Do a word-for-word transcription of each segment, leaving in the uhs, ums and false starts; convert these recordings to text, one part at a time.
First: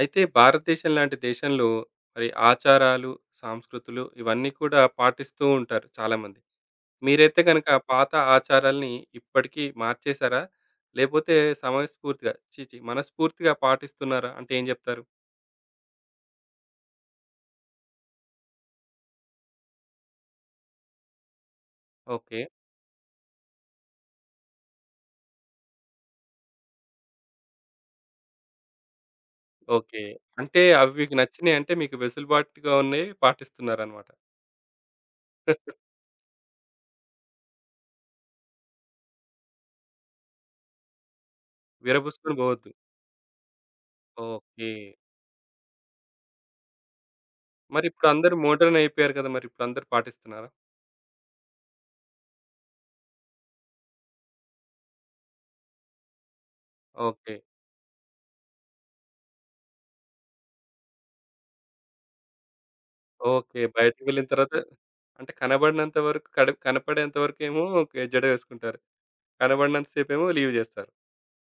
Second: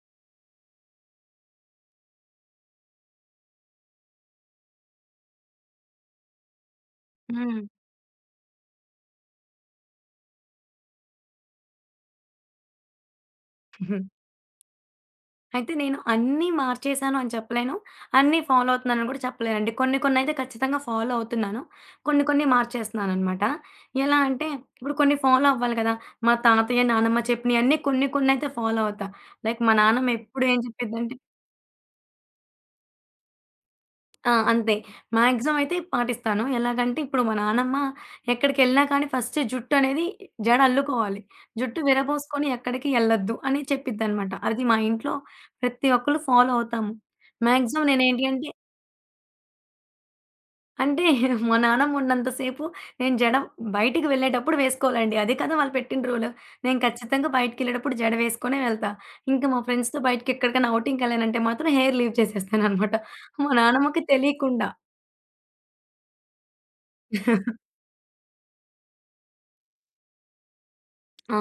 అయితే భారతదేశం లాంటి దేశంలో మరి ఆచారాలు, సాంస్కృతులు ఇవన్నీ కూడా పాటిస్తూ ఉంటారు చాలామంది. మీరైతే హ్మ్. గనుక పాత ఆచారాల్ని ఇప్పటికీ మార్చేసారా? లేపోతే సమయస్ఫూర్తిగా ఛీ! ఛీ! మనస్ఫూర్తిగా పాటిస్తున్నారా? అంటే ఏం జెప్తారు? అయితే నేను అన్నీ మార్చేశాను అని చెప్పలేను. అన్నీ ఫాలో అవుతున్నానని కూడా చెప్పలేనండి. కొన్ని కొన్నయితే ఖచ్చితంగా ఫాలో అవుతున్నాను. కొన్ని ఓకే. కొన్ని మార్చేస్తున్నాననమాట. ఎలా అంటే ఇప్పుడు కొన్ని ఫాలో అవ్వాలి కదా! మా తాతయ్య, నానమ్మ చెప్పినయన్నీ కొన్ని కొన్నయితే ఫాలో అవుతా. లైక్ మా ఓకే. నాన్నమ్మ ఎప్పుడు ఏం అంటే అవి మీకు చెప్పిద్దంటే నచ్చినయి అంటే మీకు వెసులుబాటుగా ఉన్నయి పాటిస్తున్నారనమాట. ఆ! అంతే. మాక్సిమం అయితే పాటిస్తాను. ఎలాగంటే ఇప్పుడు మా నానమ్మ ఎక్కడికెళ్ళినా కానీ ఫస్ట్ జుట్టనేది జడ అల్లుకోవాలి. జుట్టు విరబూసుకొని విరబోసుకొని పోవద్దు. ఎక్కడికి ఎళ్ళొద్దు అని చెప్పిద్దనమాట. అది ఓకే. మా ఇంట్లో ప్రతి ఒక్కళ్ళు ఫాలో అవుతాము. మాక్సిమం మరిప్పుడు నేనేంటి అందరూ అంటే, మోడర్న్ అయిపోయారు కదా! మరిప్పుడు అందరూ పాటిస్తున్నారా? అంటే మా నానమ్మ ఉన్నంత సేపు నేను జడ బయటికి వెళ్ళేటప్పుడు వేసుకోవాలండి. అది కదా వాళ్ళు పెట్టిన రూలు. నేను ఖచ్చితంగా ఓకే. బయటికెళ్ళేటప్పుడు జడ వేసుకొనే వెళ్తా. ఇంకా మా ఫ్రెండ్స్‌తో బయటికి ఎక్కడికైనా ఔటింగ్‌కెళ్ళానంటే మాత్రం హెయిర్ లీవ్ చేసేస్తాననమాట. మా ఓకే. బయటికి నానమ్మకి వెళ్ళిన తర్వాత తెలియకుండా. అంటే కనబడినంత వరకు కడ కనపడేంత వరకేమో ఓకే. జడ వేసుకుంటారు. కనబడినంత సేపేమో లీవ్ జేస్తారు. ఆ!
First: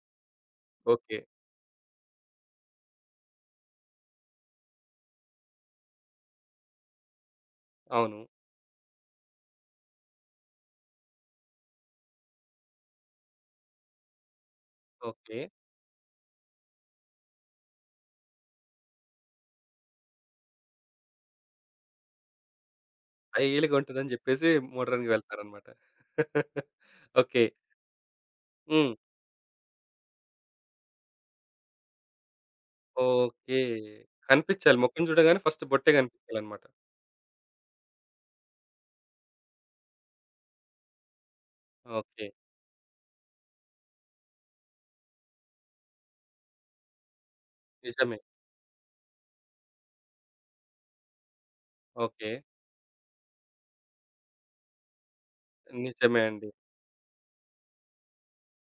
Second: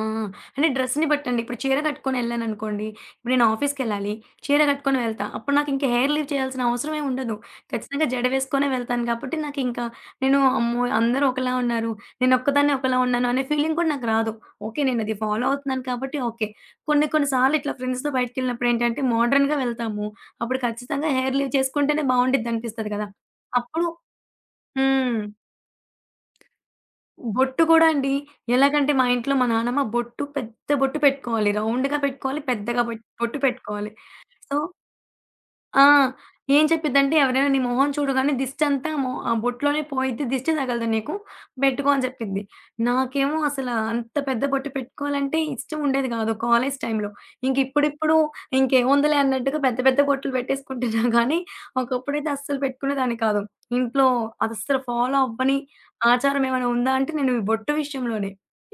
అంటే డ్రెస్‌ని ఓకే. బట్టండి. ఇప్పుడు చీర కట్టుకొనెళ్ళాననుకోండి, ఇప్పుడు నేను ఆఫీస్‌కెళ్ళాలి, చీర కట్టుకొని వెళ్తా. అప్పుడు నాకింక హెయిర్ లీవ్ చేయాల్సిన అవసరమే ఉండదు. ఖచ్చితంగా అవును. జడ వేసుకొనే వెళ్తాను కాబట్టి, నాకింకా నేను అమ్మో! అందరూ ఒకలా ఉన్నారు. నేనొక్కదాన్నే ఒకలా ఉన్నాను అనే ఫీలింగ్ కూడా నాకు రాదు. ఓకే. నేనది ఓకే. ఫాలో అవుతున్నాను కాబట్టి ఓకే. కొన్ని కొన్ని సార్లు ఇట్లా ఫ్రెండ్స్‌తో బయటికెళ్ళినప్పుడేంటంటే, మోడర్న్‌గా వెళ్తాము. అప్పుడు ఖచ్చితంగా హెయిర్ లీవ్ చేసుకుంటేనే బావుండిద్దనిపిస్తది కదా! హైలుగా అప్పుడు ఉంటదని జెప్పేసి మోడర్న్‌గా హ్మ్. వెళ్తారనమాట. ఓకే. బొట్టు కూడా అండి. ఎలాగంటే హ్మ్. మా ఇంట్లో మా నానమ్మ బొట్టు పెద్ద బొట్టు పెట్టుకోవాలి. రౌండ్‌గా పెట్టుకోవాలి. పెద్దగా బొట్ బొట్టు ఓకే. పెట్టుకోవాలి. సో కనిపిచ్చాలి. ముఖం చూడగానే ఫస్ట్ ఆ! బొట్టే కనిపిచ్చాలనమాట. ఏం చెప్పిద్దంటే, "ఎవరైనా నీ మొహం చూడగానే దిష్టంతా మొ ఆ బొట్లోనే పోయిద్ది. దిష్టి తగలదు నీకు. పెట్టుకో" అని ఓకే. చెప్పిద్ది. నాకేమో అసల అంత పెద్ద బొట్టు పెట్టుకోవాలంటే ఇష్టం ఉండేది కాదు కాలేజీ టైంలో. ఇంక నిజమే. ఇప్పుడిప్పుడు ఇంకేముందిలే అన్నట్టుగా పెద్ద పెద్ద బొట్లు పెట్టేసుకుంటున్నా కానీ, ఒకప్పుడైతే ఓకే. అస్సలు పెట్టుకునేదాన్ని కాదు. ఇంట్లో అదస్సలు ఫాలో అవ్వని నిజమే ఆచారం అండి. ఏమైనా ఉందా అంటే, నేను ఈ బొట్టు విషయంలోనే.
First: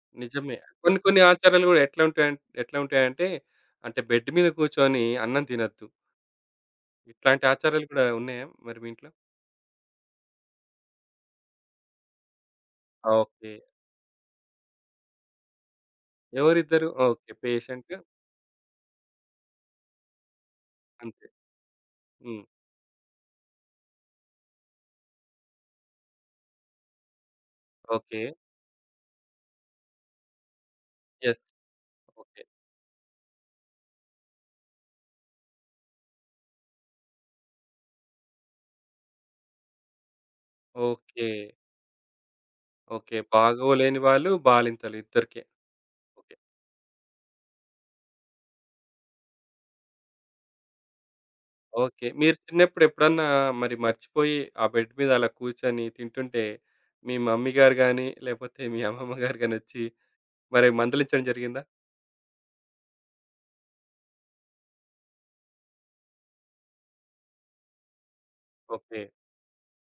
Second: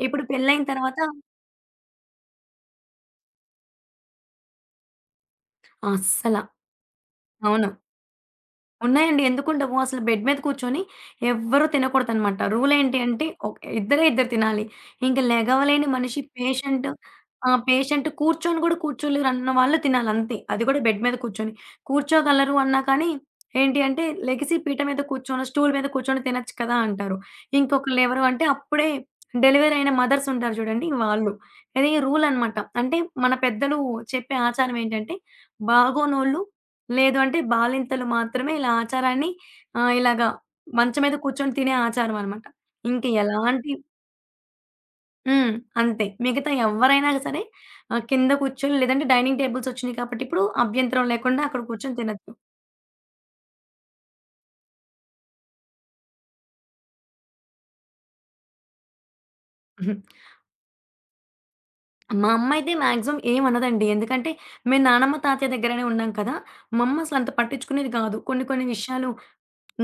ఇప్పుడు నిజమే. పెళ్లయిన కొన్ని తర్వాత కొన్ని ఆచారాలు గూడా ఎట్లా ఉంటాయం ఎట్లా ఉంటాయంటే, అంటే బెడ్ మీద కూర్చొని అన్నం తినొద్దు. అస్సల. ఇట్లాంటి అవును. ఆచారాలు కూడా ఉన్నాయా మరి మీ ఇంట్లో? ఉన్నాయండి. ఎందుకుండవు? అసలు బెడ్ మీద కూర్చొని ఎవ్వరూ తినకూడదనమాట. రూలేంటి అంటే ఓకే. ఒక్ ఇద్దరే ఇద్దరు తినాలి. ఇంక లెగవలేని మనిషి పేషెంట్ ఎవరిద్దరు? ఓకే. ఆ! పేషెంట్ పేషెంట్ కూర్చొని గూడా కూర్చోలేరన్న వాళ్ళు తినాలంతే. అది గూడా బెడ్ మీద అంతే. కూర్చొని. హ్మ్. కూర్చోగలరు అన్నా కానీ ఏంటి అంటే లెగిసి పీట మీద కూర్చొనో, స్టూల్ మీద కూర్చొని తినొచ్చు కదా! అంటారు. ఓకే. ఇంకొకళ్ళెవరు అంటే అప్పుడే డెలివరీ అయిన మదర్స్ ఉంటారు చూడండి వాళ్ళు. యెస్. ఇది ఓకే. రూలనమాట. అంటే మన పెద్దలు చెప్పే ఆచారం ఏంటంటే బాగోనోళ్ళు లేదు అంటే బాలింతలు మాత్రమే ఇలా ఆచారాన్ని ఆహ్, ఇలాగా మంచం మీద ఓకే. కూర్చొని తినే ఆచారమనమాట. ఇంక ఓకే. ఎలాంటి బాగోలేని వాళ్ళు, బాలింతలు ఇద్దరికే. హ్మ్. అంతే. ఓకే. మిగతా ఎవ్వరైనా సరే ఆహ్, కింద కూర్చొని లేదంటే డైనింగ్ టేబుల్స్ వచ్చినియి కాబట్టి ఇప్పుడు అభ్యంతరం లేకుండా అక్కడ కూర్చొని ఓకే. తినొచ్చు. మీరు చిన్నప్పుడు ఎప్పుడన్నా మరి మర్చిపోయి ఆ బెడ్ మీద అలా కూర్చొని తింటుంటే, మీ మమ్మీ గారు గాని, లేపోతే మీ అమ్మమ్మ గారు గాని వచ్చి మరి మందలించడం జరిగిందా? మా అమ్మ అయితే మాక్సిమం ఏమనదండి. ఎందుకంటే మేము నానమ్మ, తాతయ్య దగ్గరనే ఉన్నాం కదా! మా అమ్మ అసలంత పట్టించుకునేది కాదు. కొన్ని కొన్ని ఓకే. విషయాలు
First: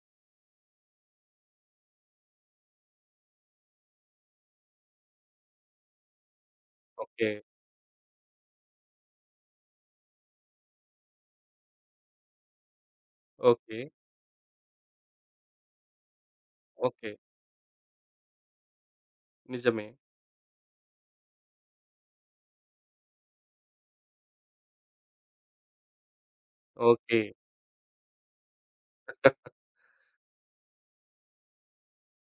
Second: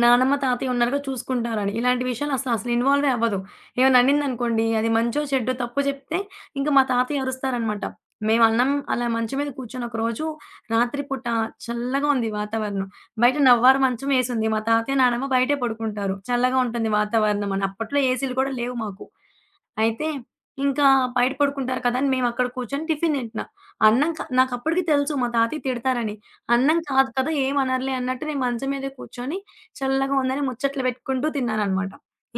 నానమ్మ, తాతయ్య ఉన్నారుగా చూసుకుంటారని. ఇలాంటి విషయాలు అసలు అసలు ఇన్వాల్వే అవ్వదు. ఏమైనా అనిందనుకోండి, అది మంచో, చెడ్డో, తప్పో చెప్తే ఇంక మా తాతయ్య ఓకే. అరుస్తారనమాట. మేము అన్నం అలా మంచం మీద కూర్చొని ఒకరోజు రాత్రి పూట చల్లగా ఉంది వాతావరణం. బయట ఓకే. నవ్వారు మంచం ఏసుంది. మా తాతయ్య, నానమ్మ బయటే పడుకుంటారు. చల్లగా ఉంటుంది ఓకే. వాతావరణం అని. అప్పట్లో ఏసీలు కూడా లేవు మాకు. నిజమే. అయితే ఇంకా బయట పడుకుంటారు కదా! అని మేమక్కడ కూర్చొని టిఫిన్ తింటున్నా. అన్నం క నాకప్పటికి తెలుసు మా తాతయ్య తిడతారని. అన్నం కాదు ఓకే. కదా! ఏమనరులే అన్నట్టు నేను మంచం మీదే కూర్చొని చల్లగా ఉందని ముచ్చట్లు పెట్టుకుంటూ తిన్నాననమాట.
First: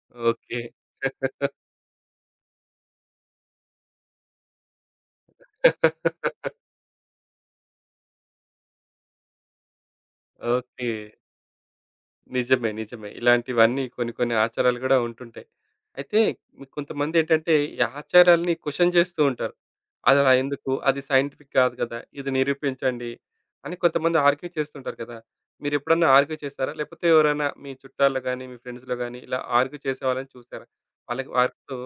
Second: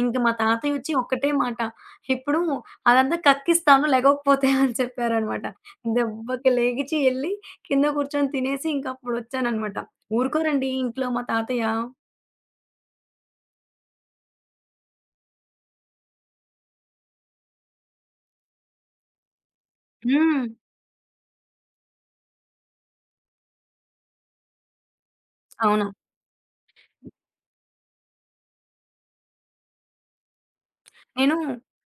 ఇంక మా ఓకే. తాతయ్య వచ్చి ఒక్కటే మాట, "ఇప్పుడు అదంతా కక్కిస్తాను లెగవకపోతే" అని చెప్పారనమాట. దెబ్బకి లెగిచి ఎళ్లి కింద కూర్చొని తినేసి ఇంకప్పుడొచ్చాననమాట. ఊరుకోరండి ఓకే. ఇంట్లో మా తాతయ్య. నిజమే. నిజమే. ఇలాంటివన్నీ కొన్ని కొన్ని ఆచారాలు గూడా ఉంటుంటాయి. అయితే మీ కొంతమంది ఏంటంటే ఈ ఆచారాల్ని క్వెషన్ చేస్తూ ఉంటారు. అదలా హ్మ్. ఎందుకు? అది సైంటిఫిక్ కాదు కదా! ఇది నిరూపించండి అని కొంతమంది ఆర్గ్యూ చేస్తుంటారు కదా! అవును. మీరెప్పుడన్నా ఆర్గ్యూ చేసారా? లేకపోతే ఎవరైనా మీ చుట్టాల్లో గాని, మీ ఫ్రెండ్స్‌లో గాని ఇలా ఆర్గ్యూ చేసేవాళ్ళని చూసారా? వాళ్ళకి నేను వారితో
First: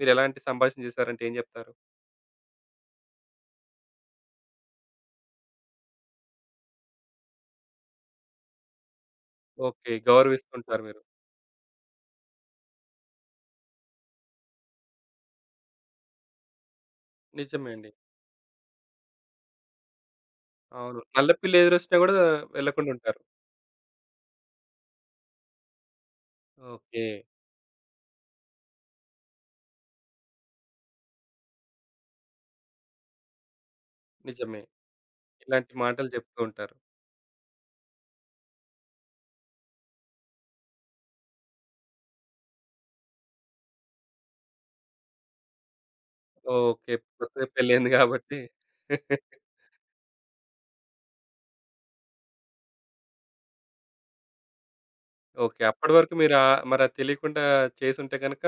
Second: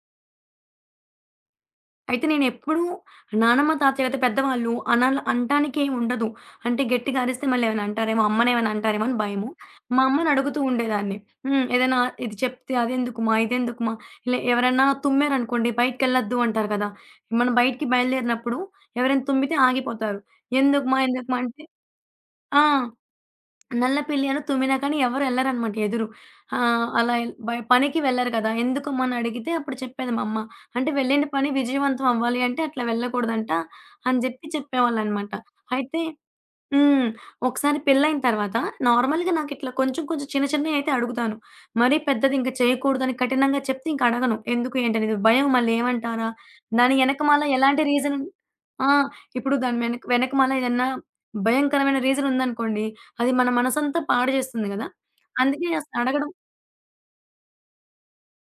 మీరెలాంటి సంభాషణ చేసారంటే ఏం జెప్తారు? అయితే నేనెప్పుడూ నానమ్మ, తాతయ్య అయితే పెద్దవాళ్ళు అనాల అనటానికేం ఉండదు. అంటే గట్టిగా అరిస్తే మళ్ళేమైనా అంటారేమో, అమ్మనేమైనా అంటారేమో అని భయము. ఓకే. మా అమ్మని అడుగుతూ గౌరవిస్తుంటారు మీరు. ఉండేదాన్ని. హ్మ్. ఏదైనా ఇది చెప్తే అదెందుకుమా, ఇదెందుకుమా, ఇలా ఎవరన్నా తుమ్మారనుకోండి బయటికెళ్ళొద్దు అంటారు కదా! మనం నిజమే బయటికి అండి. బయలుదేరినప్పుడు ఎవరైనా తుమ్మితే ఆగిపోతారు. అవును. ఎందుకుమా, నల్ల ఎందుకుమా పిల్లి అంటే ఎదురొచ్చినా గూడా ఆ! వెళ్ళకుండా ఉంటారు. నల్ల పిల్లి అనో, తుమ్మినా కానీ ఎవరు ఎళ్ళరనమాట ఎదురు. ఆహ్, ఓకే. అలా ఎల్ బ పనికి వెళ్లరు కదా! ఎందుకమ్మా అని అడిగితే అప్పుడు చెప్పేది మా అమ్మ. అంటే వెళ్ళిన పని విజయవంతం అవ్వాలి అంటే అట్లా వెళ్ళకూడదంట అని జెప్పి నిజమే. చెప్పేవాళ్ళనమాట. ఇలాంటి అయితే మాటలు చెప్తూ ఉంటారు. హ్మ్. ఒకసారి పెళ్ళైన తర్వాత నార్మల్‌గా నాకిట్లా కొంచెం కొంచెం చిన్న చిన్నయయితే అడుగుతాను. మరీ పెద్దది ఇంక చేయకూడదని కఠినంగా చెప్తే ఇంక అడగను. ఎందుకు ఏంటనేది భయం మళ్ళేమంటారా? ఓకే. దాని యెనకమాల కొత్తగా ఎలాంటి పెళ్ళయింది రీజన్ కాబట్టి ఆ! ఇప్పుడు దాని వెనక వెనకమాల ఏదన్నా భయంకరమైన రీజన్ ఉందనుకోండి, అది మన మనసంతా పాడు చేస్తుంది గదా! ఓకే. అందుకే అప్పటి వరకు అసలడగడం మీరు ఆహ్, మరది తెలియకుండా చేసుంటే గనక,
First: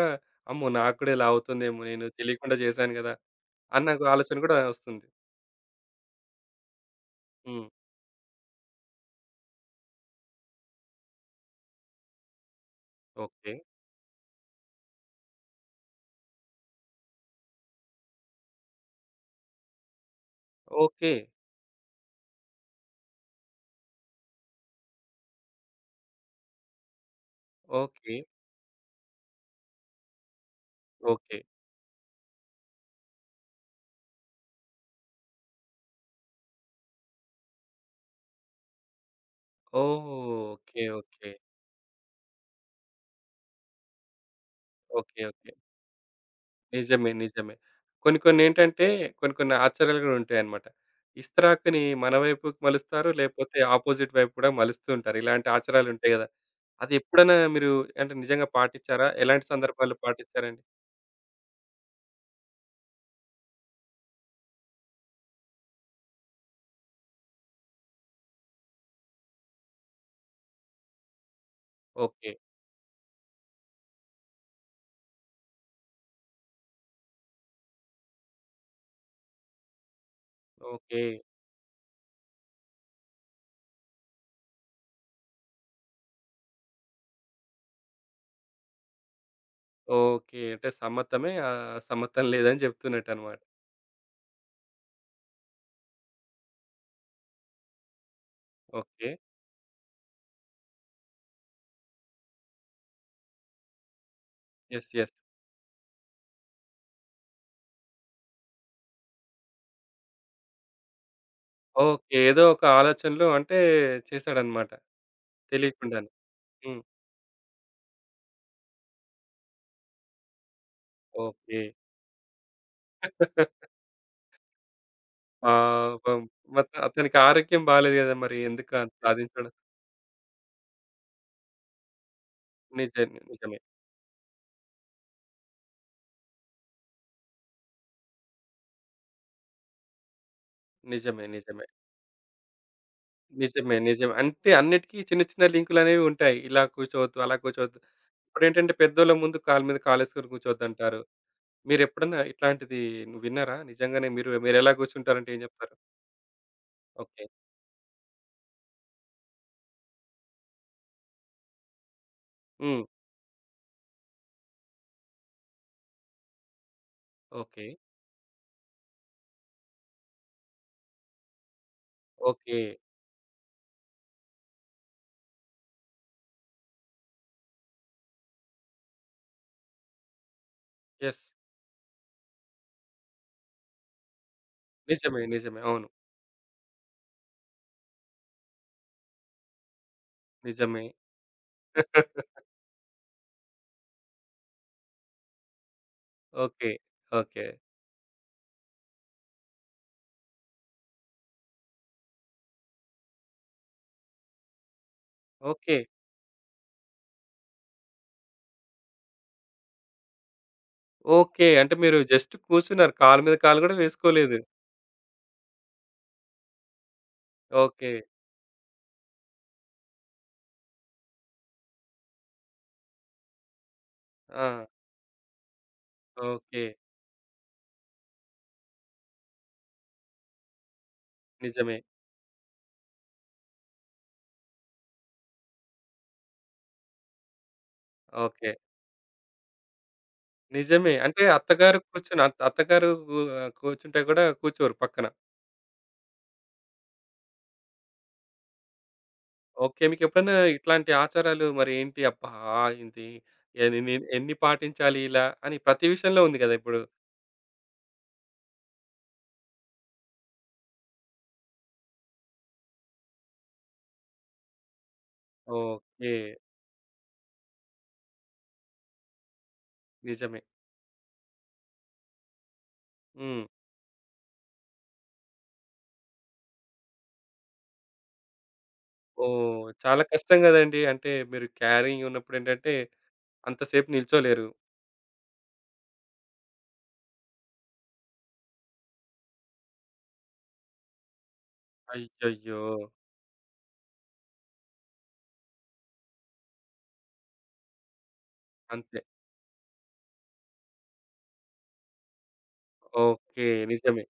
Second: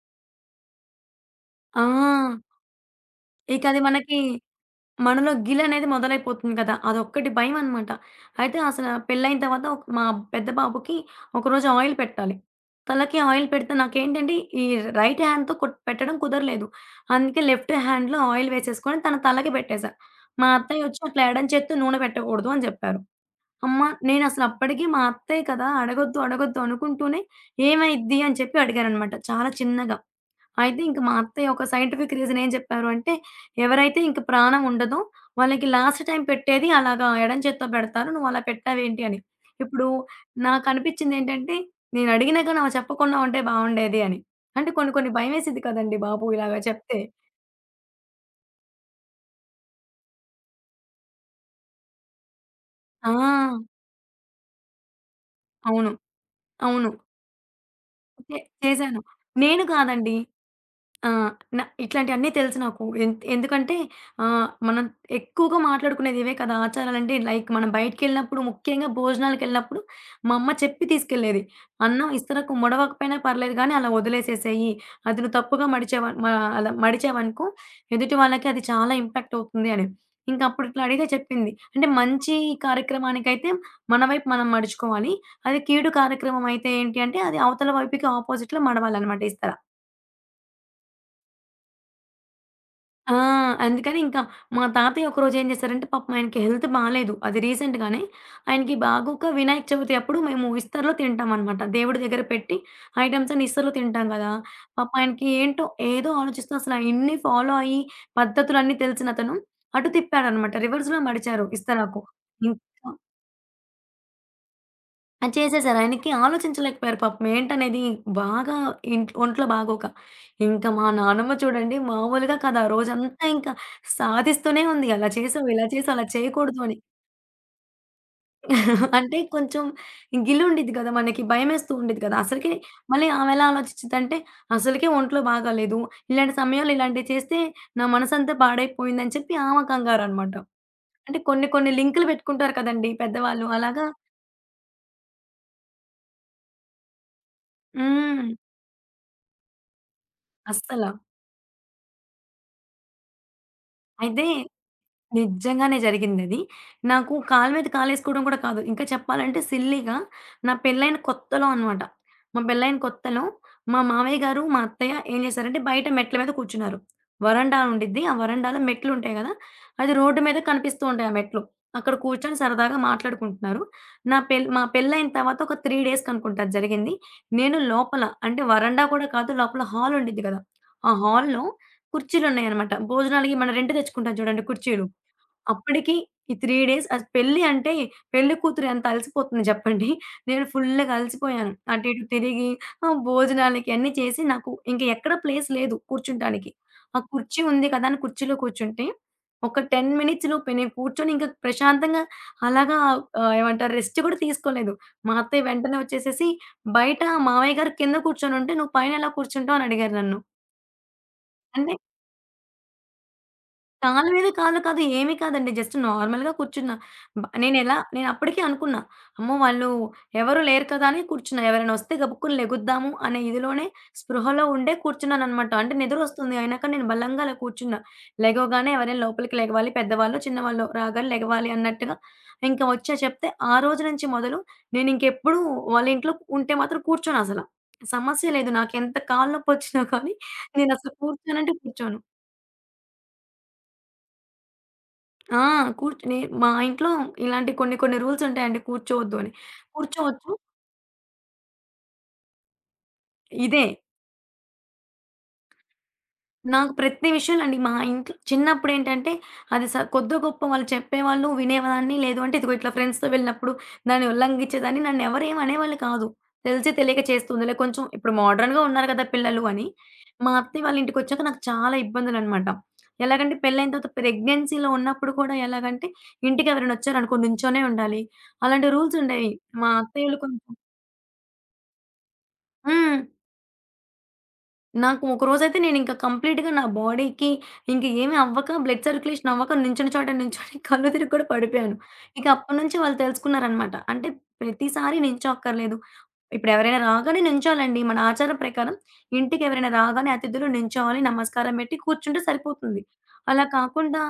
అమ్మో! నాకు కూడా ఇలా అవుతుందేమో, ఆ! నేను తెలియకుండా చేశాను గదా! ఇకది అని నాకు మనకి ఆలోచన కూడా వస్తుంది. మనలో గిలనేది మొదలైపోతుంది కదా! అదొక్కటి హ్మ్. భయమనమాట. అయితే అసల పెళ్లయిన తర్వాత ఒక మా పెద్ద బాబుకి ఒకరోజు ఆయిల్ పెట్టాలి. తలకి ఆయిల్ ఓకే. పెడితే నాకేంటంటే ఈ రైట్ హ్యాండ్‌తో కొట్ పెట్టడం కుదరలేదు. అందుకే లెఫ్ట్ హ్యాండ్‌లో ఆయిల్ వేసేసుకొని తన తలకి పెట్టేశా. మా అత్తయ్య ఒచ్చి ఓకే. "అట్లా ఎడం చేత్తో నూనె పెట్టకూడదు" అని జెప్పారు. అమ్మ నేనసలప్పటికి మా అత్తయ్య కదా! అడగొద్దు, అడగొద్దు అనుకుంటూనే ఓకే. "ఏమైద్ది?" అని చెప్పి అడిగాననమాట చాలా చిన్నగా. అయితే ఇంక మా ఓకే. అత్తయ్య ఒక సైంటిఫిక్ రీజన్ ఏం చెప్పారు అంటే, ఎవరైతే ఇంక ప్రాణం ఉండదో వాళ్ళకి లాస్ట్ టైమ్ పెట్టేది అలాగా ఎడం చేత్తో పెడతారు. నువ్వలా పెట్టావేంటి అని. ఇప్పుడు ఓహ్! ఓకే. ఓకే. నాకనిపిచ్చిందేంటంటే, నేనడిగినా గాని ఆమె చెప్పకుండా ఉంటే బావుండేది అని. అంటే కొన్ని కొన్ని ఓకే. ఓకే. భయమేసిద్ది కదండీ బాబు! ఇలాగ చెప్తే. నిజమే. నిజమే. కొన్ని కొన్నేంటంటే కొన్ని కొన్ని ఆశ్చర్యాలు గూడా ఉంటాయన్నమాట. ఇస్తరాకుని మన వైపుకి మలుస్తారు. ఆ! లేపోతే ఆపోజిట్ వైపు గూడా మలుస్తూ ఉంటారు. ఇలాంటి ఆచారాలు అవును. ఉంటాయి గదా! అవును. అది ఎప్పుడైనా మీరు అంటే చే నిజంగా చేశాను. పాటించారా? ఎలాంటి నేను సందర్భాల్లో కాదండి. పాటించారండి? ఆ! న ఇట్లాంటియన్నీ తెలుసు నాకు. ఎన్ ఎందుకంటే ఆహ్, మనం ఎక్కువగా మాట్లాడుకునేది ఇవే కదా! ఆచారాలంటే లైక్ మనం బయటికెళ్ళినప్పుడు ముఖ్యంగా భోజనాలకెళ్ళినప్పుడు మా అమ్మ చెప్పి తీసుకెళ్ళేది. అన్నం ఓకే. ఇస్తరకు ముడవకపోయినా పర్లేదు గానీ అలా వదిలేసేసేయి. అది నువ్వు తప్పుగా మడిచావ మ అలా మడిచావనుకో ఎదుటి వాళ్ళకి అది చాలా ఇంపాక్ట్ అవుతుంది అని. ఇంక అప్పుడు ఇట్లా ఓకే. అడిగితే చెప్పింది. అంటే మంచి కార్యక్రమానికైతే మన వైపు మనం మడుచుకోవాలి. అది కీడు కార్యక్రమం అయితే ఏంటి అంటే అది అవతల వైపుకి ఆపోజిట్‌లో మడవాలనమాట ఇస్తర. ఓకే. అంటే సమ్మతమే. ఆహ్, సమ్మతం లేదని ఆ! జెప్తున్నట్టన్నమాట. అందుకని ఇంకా మా తాతయ్య ఒకరోజు ఏం చేశారంటే పాపం ఆయనకి హెల్త్ బాలేదు. అది రీసెంట్‌గానే. ఆయనకి ఓకే. బాగోక వినాయక చవితి అప్పుడు మేము ఇస్తర్‌లో తింటామనమాట. దేవుడి దగ్గర పెట్టి ఐటెమ్స్ అన్ని ఇస్తర్‌లో తింటాం కదా! యెస్. పాపం యెస్. ఆయనకి ఏంటో ఏదో ఆలోచిస్తూ అసలు అయన్నీ ఫాలో అయ్యి పద్ధతులన్నీ తెలిసినతను అటు తిప్పాడనమాట. రివర్స్‌లో మడిచారు ఇస్తరాకు. ఓకే. ఏదో ఒక ఇంకా ఆలోచనలో అంటే చేశాడన్నమాట. ఆ! చేసేసారు. తెలియకుండానే. ఆయనకి హ్మ్. ఆలోచించలేకపోయారు పాపం. ఏంటనేది బాగా ఇంట్ ఒంట్లో బాగోక. ఇంకా మా నానమ్మ ఓకే. చూడండి మామూలుగా కాదు. ఆ రోజంతా ఇంకా సాధిస్తూనే ఉంది. అలా చేసావు, ఇలా చేసావు, అలా పాపం. చేయకూడదు మత్ అని. అతనికి ఆరోగ్యం బాలేదు గదా! మరి ఎందుకు అంత అంటే సాధించడం? కొంచెం గిల్లు ఉండిద్ది కదా! మనకి భయమేస్తూ ఉండిద్ది కదా! అసలకి మళ్ళీ నిజమే. ఆమె ఎలా నిజమే. ఆలోచిచ్చిద్దంటే, అసలకే ఒంట్లో బాగాలేదు. ఇలాంటి సమయంలో ఇలాంటివి చేస్తే నా మనసంతా పాడైపోయిందని చెప్పి ఆమె కంగారనమాట. అంటే నిజమే. కొన్ని నిజమే. కొన్ని లింకులు పెట్టుకుంటారు కదండీ పెద్దవాళ్ళు. నిజమే. అలాగా నిజమే. అంటే అన్నిటికి చిన్న చిన్న లింకులనేవి ఉంటాయి. ఇలా కూర్చోవద్దు, అలా కూర్చోవద్దు. హ్మ్. ఇప్పుడేంటంటే పెద్దోళ్ళ ముందు కాలు మీద కాలేసుకొని అస్సల. కూర్చోవద్దంటారు. మీరెప్పుడన్నా ఇట్లాంటిది నువ్వు విన్నారా? నిజంగానే అయితే మీరు మీరెలా కూర్చుంటారంటే ఏం జెప్తారు? నిజంగానే జరిగిందది. నాకు ఓకే. కాలు మీద కాలేసుకోవడం కూడా కాదు. ఇంకా చెప్పాలంటే సిల్లీగా నా పెళ్ళైన కొత్తలో అనమాట. మా పెళ్ళైన హ్మ్. కొత్తలో మా మామయ్య గారు, మా అత్తయ్య ఏం చేశారంటే బయట మెట్ల మీద కూర్చున్నారు. వరండా ఓకే. ఉండిద్ది. ఆ వరండాలో మెట్లుంటాయి గదా! అది రోడ్డు మీద కనిపిస్తూ ఉంటాయి ఆ మెట్లు. అక్కడ కూర్చొని ఓకే. సరదాగా మాట్లాడుకుంటున్నారు. నా పెళ్ మా పెళ్ళైన తర్వాత ఒక మూడు డేస్‌కి అనుకుంటా అది జరిగింది. నేను లోపల అంటే వరండా కూడా కాదు లోపల హాల్ ఉండిద్ది గదా! ఆ యెస్. హాల్‌లో కుర్చీలున్నాయన్నమాట. భోజనాలకి మనం రెంట్‌కి తెచ్చుకుంటాం చూడండి కుర్చీలు. నిజమే. నిజమే. అవును. అప్పటికి ఈ మూడు డేస్ అసలు పెళ్లి అంటే పెళ్లి కూతురు ఎంత అలసిపోతుంది జెప్పండి. నేను నిజమే. ఫుల్‌గా అలసిపోయాను. అటు ఇటు తిరిగి ఆహ్, భోజనాలకి అన్నీ చేసి నాకు ఇంక ఎక్కడ ప్లేస్ లేదు కూర్చుంటానికి. ఓకే. ఆ కుర్చీ ఓకే. ఉంది కదా! అని కుర్చీలో కూర్చుంటే ఒక పది మినిట్స్ లోపే నేను కూర్చొని ఇంకా ప్రశాంతంగా అలాగా ఆహ్, ఏమంటారు రెస్ట్ గూడా తీసుకోలేదు. మా అత్తయ్య ఓకే. వెంటనే వచ్చేసేసి "బయట మావయ్య గారు కింద కూర్చొనుంటే నువ్వు పైన ఎలా కూర్చుంటావు?" అని అడిగారు నన్ను. ఓకే. అంటే అంటే మీరు జస్ట్ కూర్చున్నారు. కాలు మీద కాలు గూడా కాళ్ళ మీద వేసుకోలేదు. కాళ్ళు కాదు. ఏమీ కాదండి. జస్ట్ నార్మల్‌గా కూర్చున్నా. బ నేనెలా ఓకే. నేను అప్పటికే అనుకున్నా. అమ్మో! వాళ్ళు ఎవరు లేరు కదా! అని కూర్చున్నా. ఎవరైనా వస్తే గబుక్కున లెగుద్దాము అనే ఇదిలోనే స్పృహలో ఆ! ఉండే కూర్చున్నాననమాట. అంటే నిద్రొస్తుంది. ఓకే. అయినాక నేను బలంగా అలా కూర్చున్నా. లెగవగానే ఎవరైనా లోపలికి లెగవాలి. పెద్దవాళ్ళో, చిన్నవాళ్ళో రాగానే లెగవాలి నిజమే. అన్నట్టుగా ఇంకా వచ్చా చెప్తే ఆ రోజు నుంచి మొదలు నేనింకెప్పుడు వాళ్ళ ఇంట్లో ఉంటే మాత్రం కూర్చోనసల. సమస్య ఓకే. లేదు. నాకెంత కాళ్ళు నొప్పొచ్చినా కానీ నిజమే. నేనసలు అంటే కూర్చోనంటే అత్తగారు కూర్చోను. కూర్చొని అత్ అత్తగారు గు ఆహ్, కూర్చుంటే గూడా కూర్చోరు పక్కన. ఆ! కూర్చొని మా ఇంట్లో ఇలాంటి కొన్ని కొన్ని రూల్సుంటాయండి కూర్చోవద్దు అని. ఓకే. కూర్చోవచ్చు. మీకెప్పుడన్నా ఇట్లాంటి ఆచారాలు మరి ఏంటి అబ్బా! ఇది ఇదే. ఎని ని ఎన్ని పాటించాలి ఇలా అని ప్రతి విషయంలో ఉంది గదా! నాకు ఇప్పుడు. ప్రతి విషయంలో అండి. మా ఇంట్లో చిన్నప్పుడేంటంటే, అది స కొద్దో గొప్పో వాళ్ళు చెప్పేవాళ్ళు, వినేదాన్ని. లేదు అంటే ఇదిగో ఇట్లా ఫ్రెండ్స్‌తో వెళ్ళినప్పుడు దాన్ని ఉల్లంఘించేదాన్ని. నన్నెవరేం అనేవాళ్ళు కాదు. ఓకే. తెలిసి తెలియక చేస్తుందిలే కొంచెం ఇప్పుడు మోడర్న్‌గా ఉన్నారు కదా పిల్లలు అని. మా నిజమే. అత్తయ్య వాళ్ళ ఇంటికొచ్చాక నాకు చాలా ఇబ్బందులనమాట. ఎలాగంటే హ్మ్. పెళ్ళైన తర్వాత ప్రెగ్నెన్సీలో ఉన్నప్పుడు కూడా ఎలాగంటే, ఇంటికి ఎవరైనా వచ్చారనుకో నుంచోనే ఉండాలి. అలాంటి రూల్స్ ఉండేవి. ఓహ్! మా చాలా అత్తయ్యోళ్ళు కష్టం కొంచెం గదండీ. అంటే మీరు క్యారింగ్ ఉన్నప్పుడేంటంటే హ్మ్. అంతసేపు నిల్చోలేరు. నాకు ఒక రోజైతే నేనింక కంప్లీట్‌గా నా బాడీకి ఇంక ఏమి అవ్వక బ్లడ్ సర్క్యులేషన్ అవ్వక నించున్న చోట నించొని కళ్ళు తిరిగి కూడా పడిపోయాను. ఇక అయ్యయ్యో! అప్పటినుంచి వాళ్ళు తెలుసుకున్నారనమాట. అంటే ప్రతిసారి నించోక్కర్లేదు. ఇప్పుడెవరైనా రాగానే నించోవాలండి. మన ఆచారం ప్రకారం అంతే. ఇంటికెవరైనా రాగానే అతిథులు నించోవాలి, నమస్కారం పెట్టి కూర్చుంటే సరిపోతుంది. అలా ఓకే. కాకుండా నిజమే.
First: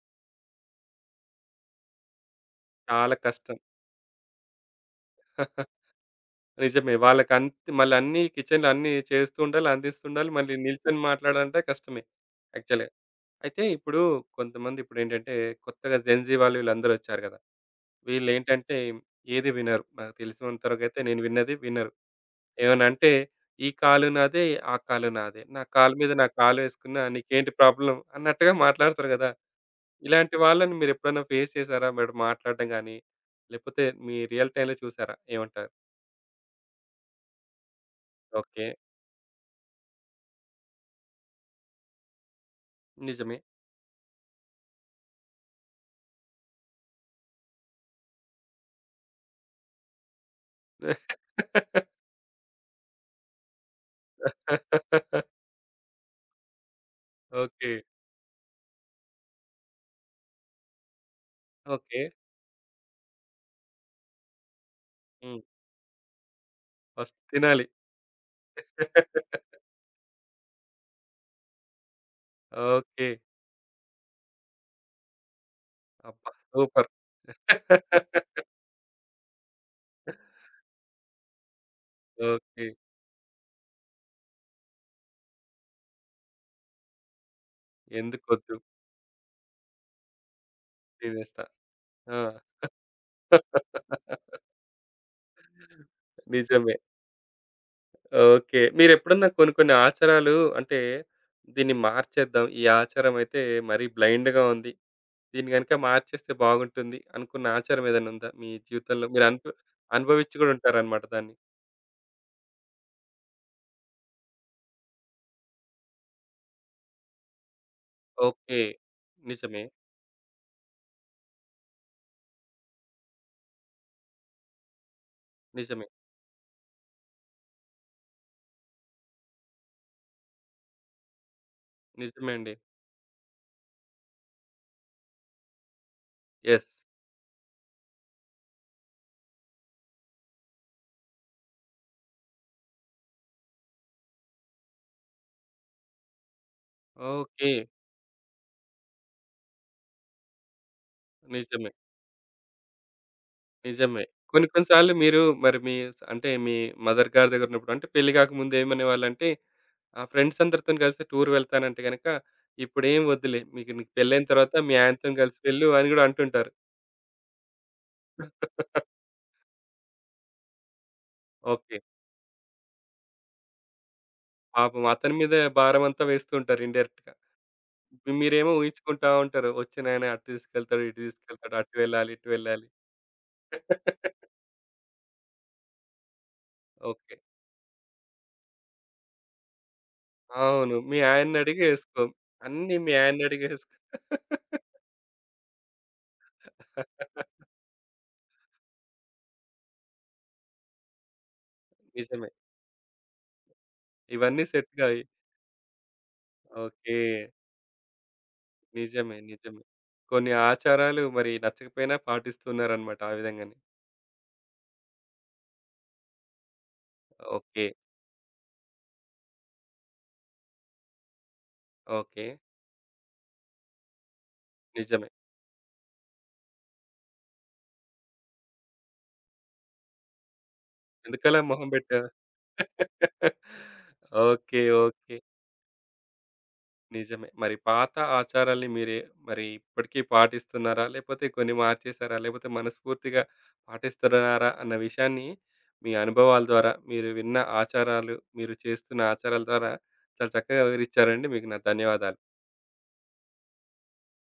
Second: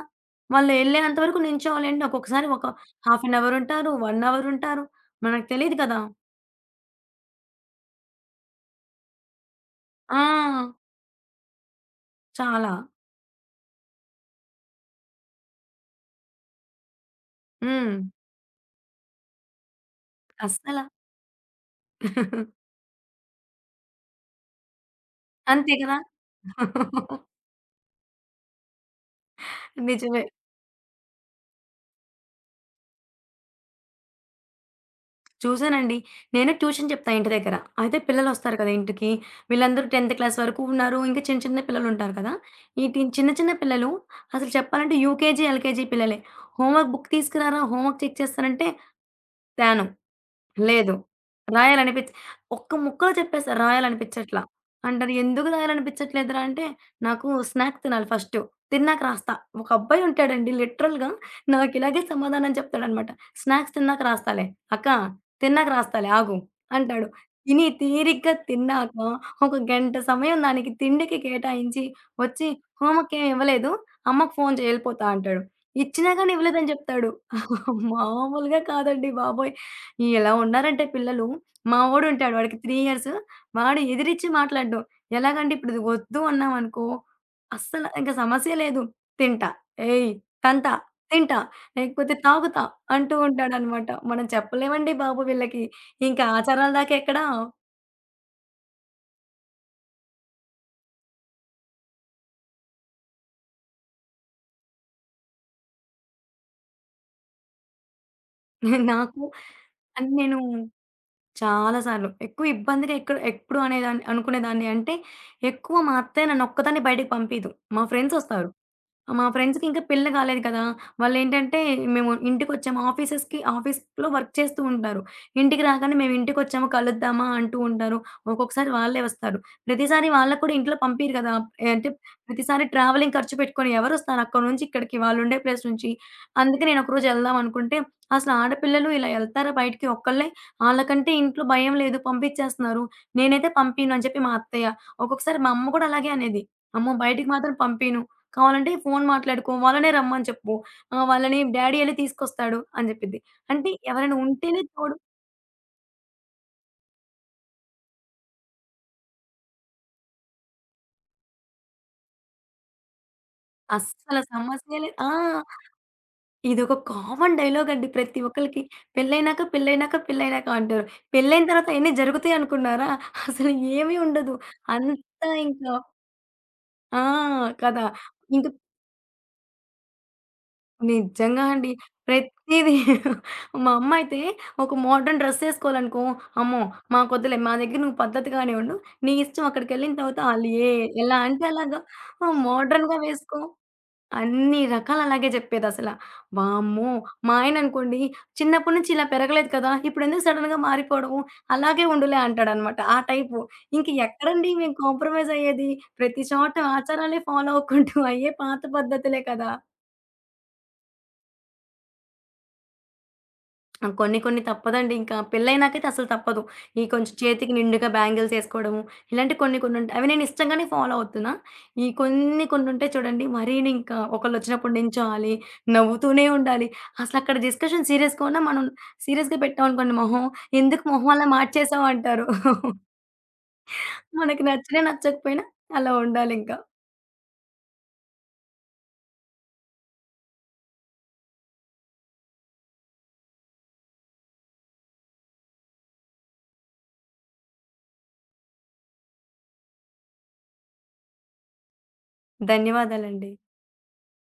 వాళ్ళు ఎళ్ళేంత వరకు నించోవాలండి. ఒక్కొక్కసారి ఒక చాలా హాఫ్ అన్ అవర్ కష్టం. ఉంటారు, ఒక అవర్ ఉంటారు. మనకు తెలీదు కదా! నిజమే. వాళ్ళకంత్ మళ్ళీ అన్నీ కిచెన్‌లో అన్నీ చేస్తూ ఉండాలి, ఆ! అందిస్తుండాలి. మళ్ళీ నిల్చొని మాట్లాడాలంటే కష్టమే చాలా. యాక్చువల్‌గా. అయితే ఇప్పుడు కొంతమంది ఇప్పుడేంటంటే కొత్తగా జెన్‌జీ వాళ్ళు వీళ్ళందరూ వచ్చారు కదా! హ్మ్. వీళ్ళేంటంటే ఏది వినరు. నాకు తెలిసినంత అస్సల. వరకైతే నేను విన్నది వినరు. ఏమన్నా అంటే ఈ కాలు నాదే, ఆ కాలు నాదే. నా అంతే కాలు కదా! మీద నా కాలేసుకున్నా నీకేంటి ప్రాబ్లమ్ అన్నట్టుగా మాట్లాడతారు కదా! నిజమే. ఇలాంటి వాళ్ళని మీరెప్పుడైనా ఫేస్ చేసారా? మీరు మాట్లాడడం గాని, లేకపోతే మీ రియల్ టైమ్‌లో చూసారా? ఏమంటారు? చూసానండి. నేను ట్యూషన్ చెప్తా ఇంటి దగ్గర. అయితే పిల్లలొస్తారు ఓకే. కదా ఇంటికి. వీళ్ళందరూ టెన్త్ క్లాస్ వరకు ఉన్నారు. ఇంకా చిన్న చిన్న పిల్లలుంటారు కదా! ఈ టీన్ చిన్న నిజమే. చిన్న పిల్లలు అసలు చెప్పాలంటే యూకేజీ, ఎల్‌కేజీ పిల్లలే. "హోంవర్క్ బుక్ తీసుకురారా, హోంవర్క్ చెక్ చేస్తానంటే" తేను. లేదు. రాయాలనిపిచ్ ఒక్క ముక్కలో చెప్పేసా రాయాలనిపిచ్చట్లా. అంటారు "ఎందుకు రాయాలనిపిచ్చట్లేదురా" అంటే, "నాకు ఓకే. స్నాక్ తినాలి ఫస్ట్. తిన్నాక రాస్తా." ఒక అబ్బాయి ఉంటాడండి లిటరల్‌గా ఓకే. నాకిలాగే సమాధానం చెప్తాడనమాట. "స్నాక్స్ తిన్నాక రాస్తాలే. అక్క హ్మ్. తిన్నాక రాస్తాలే ఆగు" అంటాడు. ఫస్ట్ తినాలి. తిని తీరిగ్గా తిన్నాక ఒక గంట సమయం దానికి తిండికి కేటాయించి వచ్చి ఓకే. "హోంవర్క్ ఏమి ఇవ్వలేదు. అమ్మకి ఫోను చేయి ఎళ్ళిపోతా" అంటాడు. ఇచ్చినా అబ్బా! గాని ఇవ్వలేదని సూపర్. చెప్తాడు. మామూలుగా కాదండి బాబోయ్! ఎలా ఉన్నారంటే పిల్లలు. మా వోడుంటాడు. వాడికి ఓకే. మూడు ఇయర్స్. వాడు ఎదిరిచ్చి మాట్లాడడం. ఎలాగంటే ఇప్పుడు ఇది వద్దు అన్నామనుకో, అస్సలు ఇంక సమస్య ఎందుకొద్దు లేదు. తింటా, ఏయ్! తంతా, తింటా, తినేస్తా. లేకపోతే ఆ! తాగుతా అంటూ ఉంటాడనమాట. మనం చెప్పలేమండి బాబు వీళ్ళకి. ఇంకా ఆచారాల నిజమే. దాకా ఎక్కడ ఓకే. మీరెప్పుడన్నా కొన్ని కొన్ని ఆచారాలు అంటే దీన్ని మార్చేద్దాం. ఈ ఆచారం అయితే మరీ బ్లైండ్‌గా ఉంది. దీన్ని గనుక మార్చేస్తే బాగుంటుంది అనుకున్న ఆచారం ఏదైనా ఉందా? మీ జీవితంలో నాకు మీరు అనుభ అంటే అనుభవించి నేను కూడా ఉంటారన్నమాట దాన్ని. చాలా సార్లు. ఎక్కువ ఇబ్బందిగా ఎక్కడ ఎప్పుడు అనేదాన్ని అనుకునేదాన్ని అంటే, ఎక్కువ మా అత్తయ్య నన్నొక్కదాన్ని బయటకి పంపీదు. మా ఫ్రెండ్సొస్తారు. ఓకే. మా నిజమే. ఫ్రెండ్స్‌కి ఇంకా పెళ్లి కాలేదు కదా! వాళ్ళేంటంటే మేము ఇంటికొచ్చాము ఆఫీసెస్‌కి ఆఫీస్‌లో వర్క్ చేస్తూ ఉంటారు. ఇంటికి నిజమే. రాగానే మేము ఇంటికొచ్చాము కలుద్దామా అంటూ ఉంటారు. ఒక్కొక్కసారి వాళ్ళే వస్తారు. ప్రతిసారి వాళ్ళకి కూడా ఇంట్లో పంపీరు కదా! ఏ అంటే నిజమే అండి. ప్రతిసారి ట్రావెలింగ్ ఖర్చు పెట్టుకొని ఎవరొస్తారు అక్కడి నుంచి ఇక్కడికి వాళ్ళుండే ప్లేస్ నుంచి. అందుకే యెస్. నేను ఒకరోజు ఎళ్దాం అనుకుంటే, అసలు ఆడపిల్లలు ఇలా ఎళ్తారా బయటికి ఒక్కళ్ళే? ఆళ్ళకంటే ఇంట్లో భయం లేదు పంపిచ్చేస్తున్నారు. నేనైతే పంపియను అని చెప్పి మా అత్తయ్య. ఒక్కొక్కసారి మా అమ్మ కూడా అలాగే అనేది. అమ్మో! బయటికి ఓకే. మాత్రం పంపియను. కావాలంటే ఫోన్ మాట్లాడుకో, వాళ్ళనే రమ్మని చెప్పు. ఆహ్, వాళ్ళని నిజమే. డ్యాడీ ఎళ్లి తీసుకొస్తాడు అని చెప్పిద్ది. అంటే నిజమే. ఎవరైనా కొన్ని ఉంటేనే కొన్ని సార్లు తోడు. మీరు మరి మీ స్ అంటే మీ మదర్ గారి దగ్గరున్నప్పుడు అంటే పెళ్లి కాకముందు ఏమనేవాళ్ళంటే, ఆ ఫ్రెండ్స్ అందరితోని కలిసి టూర్ వెళ్తానంటే గనక, ఇప్పుడేం వద్దులే. మీకు నీకు అస్సల పెళ్లయిన తర్వాత మీ సమస్య లేదు. ఆ! ఆయనతోని కలిసి వెళ్ళు అని గూడా అంటుంటారు. ఇదొక కామన్ డైలాగ్ అండి ప్రతి ఒక్కళ్ళకి. పెళ్లయినాక, పెళ్లయినాక, పెళ్లయినాక అంటారు. పెళ్లయిన తర్వాత ఓకే. అయన్నీ జరుగుతాయి అనుకున్నారా? అసలు ఏమీ ఉండదు. పాపం అతని అంతా మీద ఇంకా భారమంతా వేస్తూ ఉంటారు ఆ! ఇండైరెక్ట్‌గా. కదా! ఇంక మీరేమో ఊహించుకుంటా ఉంటారు. వచ్చి నాయన అటు తీసుకెళ్తాడు, ఇటు నిజంగా తీసుకెళ్తాడు, అండి. అటు వెళ్ళాలి, ఇటు వెళ్ళాలి. ప్రతీది మా అమ్మయితే ఒక మోడర్న్ డ్రెస్ ఏసుకోవాలనుకో, "అమ్మో! ఓకే. మాకొద్దులే మా దగ్గర నువ్వు పద్ధతిగానే ఉండు. నీ ఇష్టం అక్కడికెళ్ళిన తర్వాత ఆళ్ళు ఏ అవును. మీ ఎలా అంటే ఆయన్నడిగి అలాగా ఏసుకోం. ఆహ్, అన్నీ మీ మోడర్న్‌గా వేసుకో." ఆయన్నడిగి ఏసుకో అన్ని రకాలు అలాగే జెప్పేదసల. వామ్మో! మా ఆయననుకోండి చిన్నప్పటి నుంచి ఇలా పెరగలేదు కదా! ఇప్పుడెందుకు సడెన్‌గా మారిపోవడము, అలాగే ఉండులే నిజమే. అంటాడనమాట. ఆ టైపు. ఇంక ఇవన్నీ ఎక్కడండి సెట్ మేము గాయి. కాంప్రమైజ్ అయ్యేది. ప్రతి చోట ఓకే. ఆచారాలే ఫాలో అవ్వుకుంటూ అయ్యే పాత నిజమే. పద్ధతులే కదా! నిజమే. కొన్ని ఆచారాలు మరి నచ్చకపోయినా పాటిస్తున్నారనమాట ఆ విధంగానే. ఆ! కొన్ని కొన్ని తప్పదండి. ఇంకా పెళ్లయినాకైతే అసలు తప్పదు. ఈ కొంచెం చేతికి ఓకే. నిండుగా బ్యాంగిల్స్ ఏసుకోవడము, ఇలాంటి కొన్ని కొన్ని ఉంటాయి. అవి నేను ఇష్టంగానే ఫాలో అవుతున్నా. ఈ ఓకే. కొన్ని కొన్ని ఉంటాయి చూడండి. మరీను ఇంకా ఒకళ్ళొచ్చినప్పుడు నిజమే. నించోవాలి, నవ్వుతూనే ఉండాలి. అసలక్కడ డిస్కషన్ సీరియస్‌గా ఉన్నా మనం సీరియస్‌గా పెట్టామనుకోండి మొహం, "ఎందుకు మొహం అలా ఎందుకలా మొహం మార్చేసావు" బెట్టావు? అంటారు. మనకి ఓకే. నచ్చినా ఓకే. నచ్చకపోయినా అలా ఉండాలింకా. నిజమే. మరి పాత ఆచారాల్ని మీరే మరి ఇప్పటికీ పాటిస్తున్నారా? లేపోతే కొన్ని మార్చేసారా? లేపోతే మనస్ఫూర్తిగా పాటిస్తున్నారా? అన్న విషయాన్ని మీ అనుభవాల ద్వారా, మీరు విన్న ఆచారాలు, మీరు చేస్తున్న ఆచారాల ద్వారా చాలా చక్కగా వివరిచ్చారండి. మీకు నా ధన్యవాదాలు. ధన్యవాదాలండి.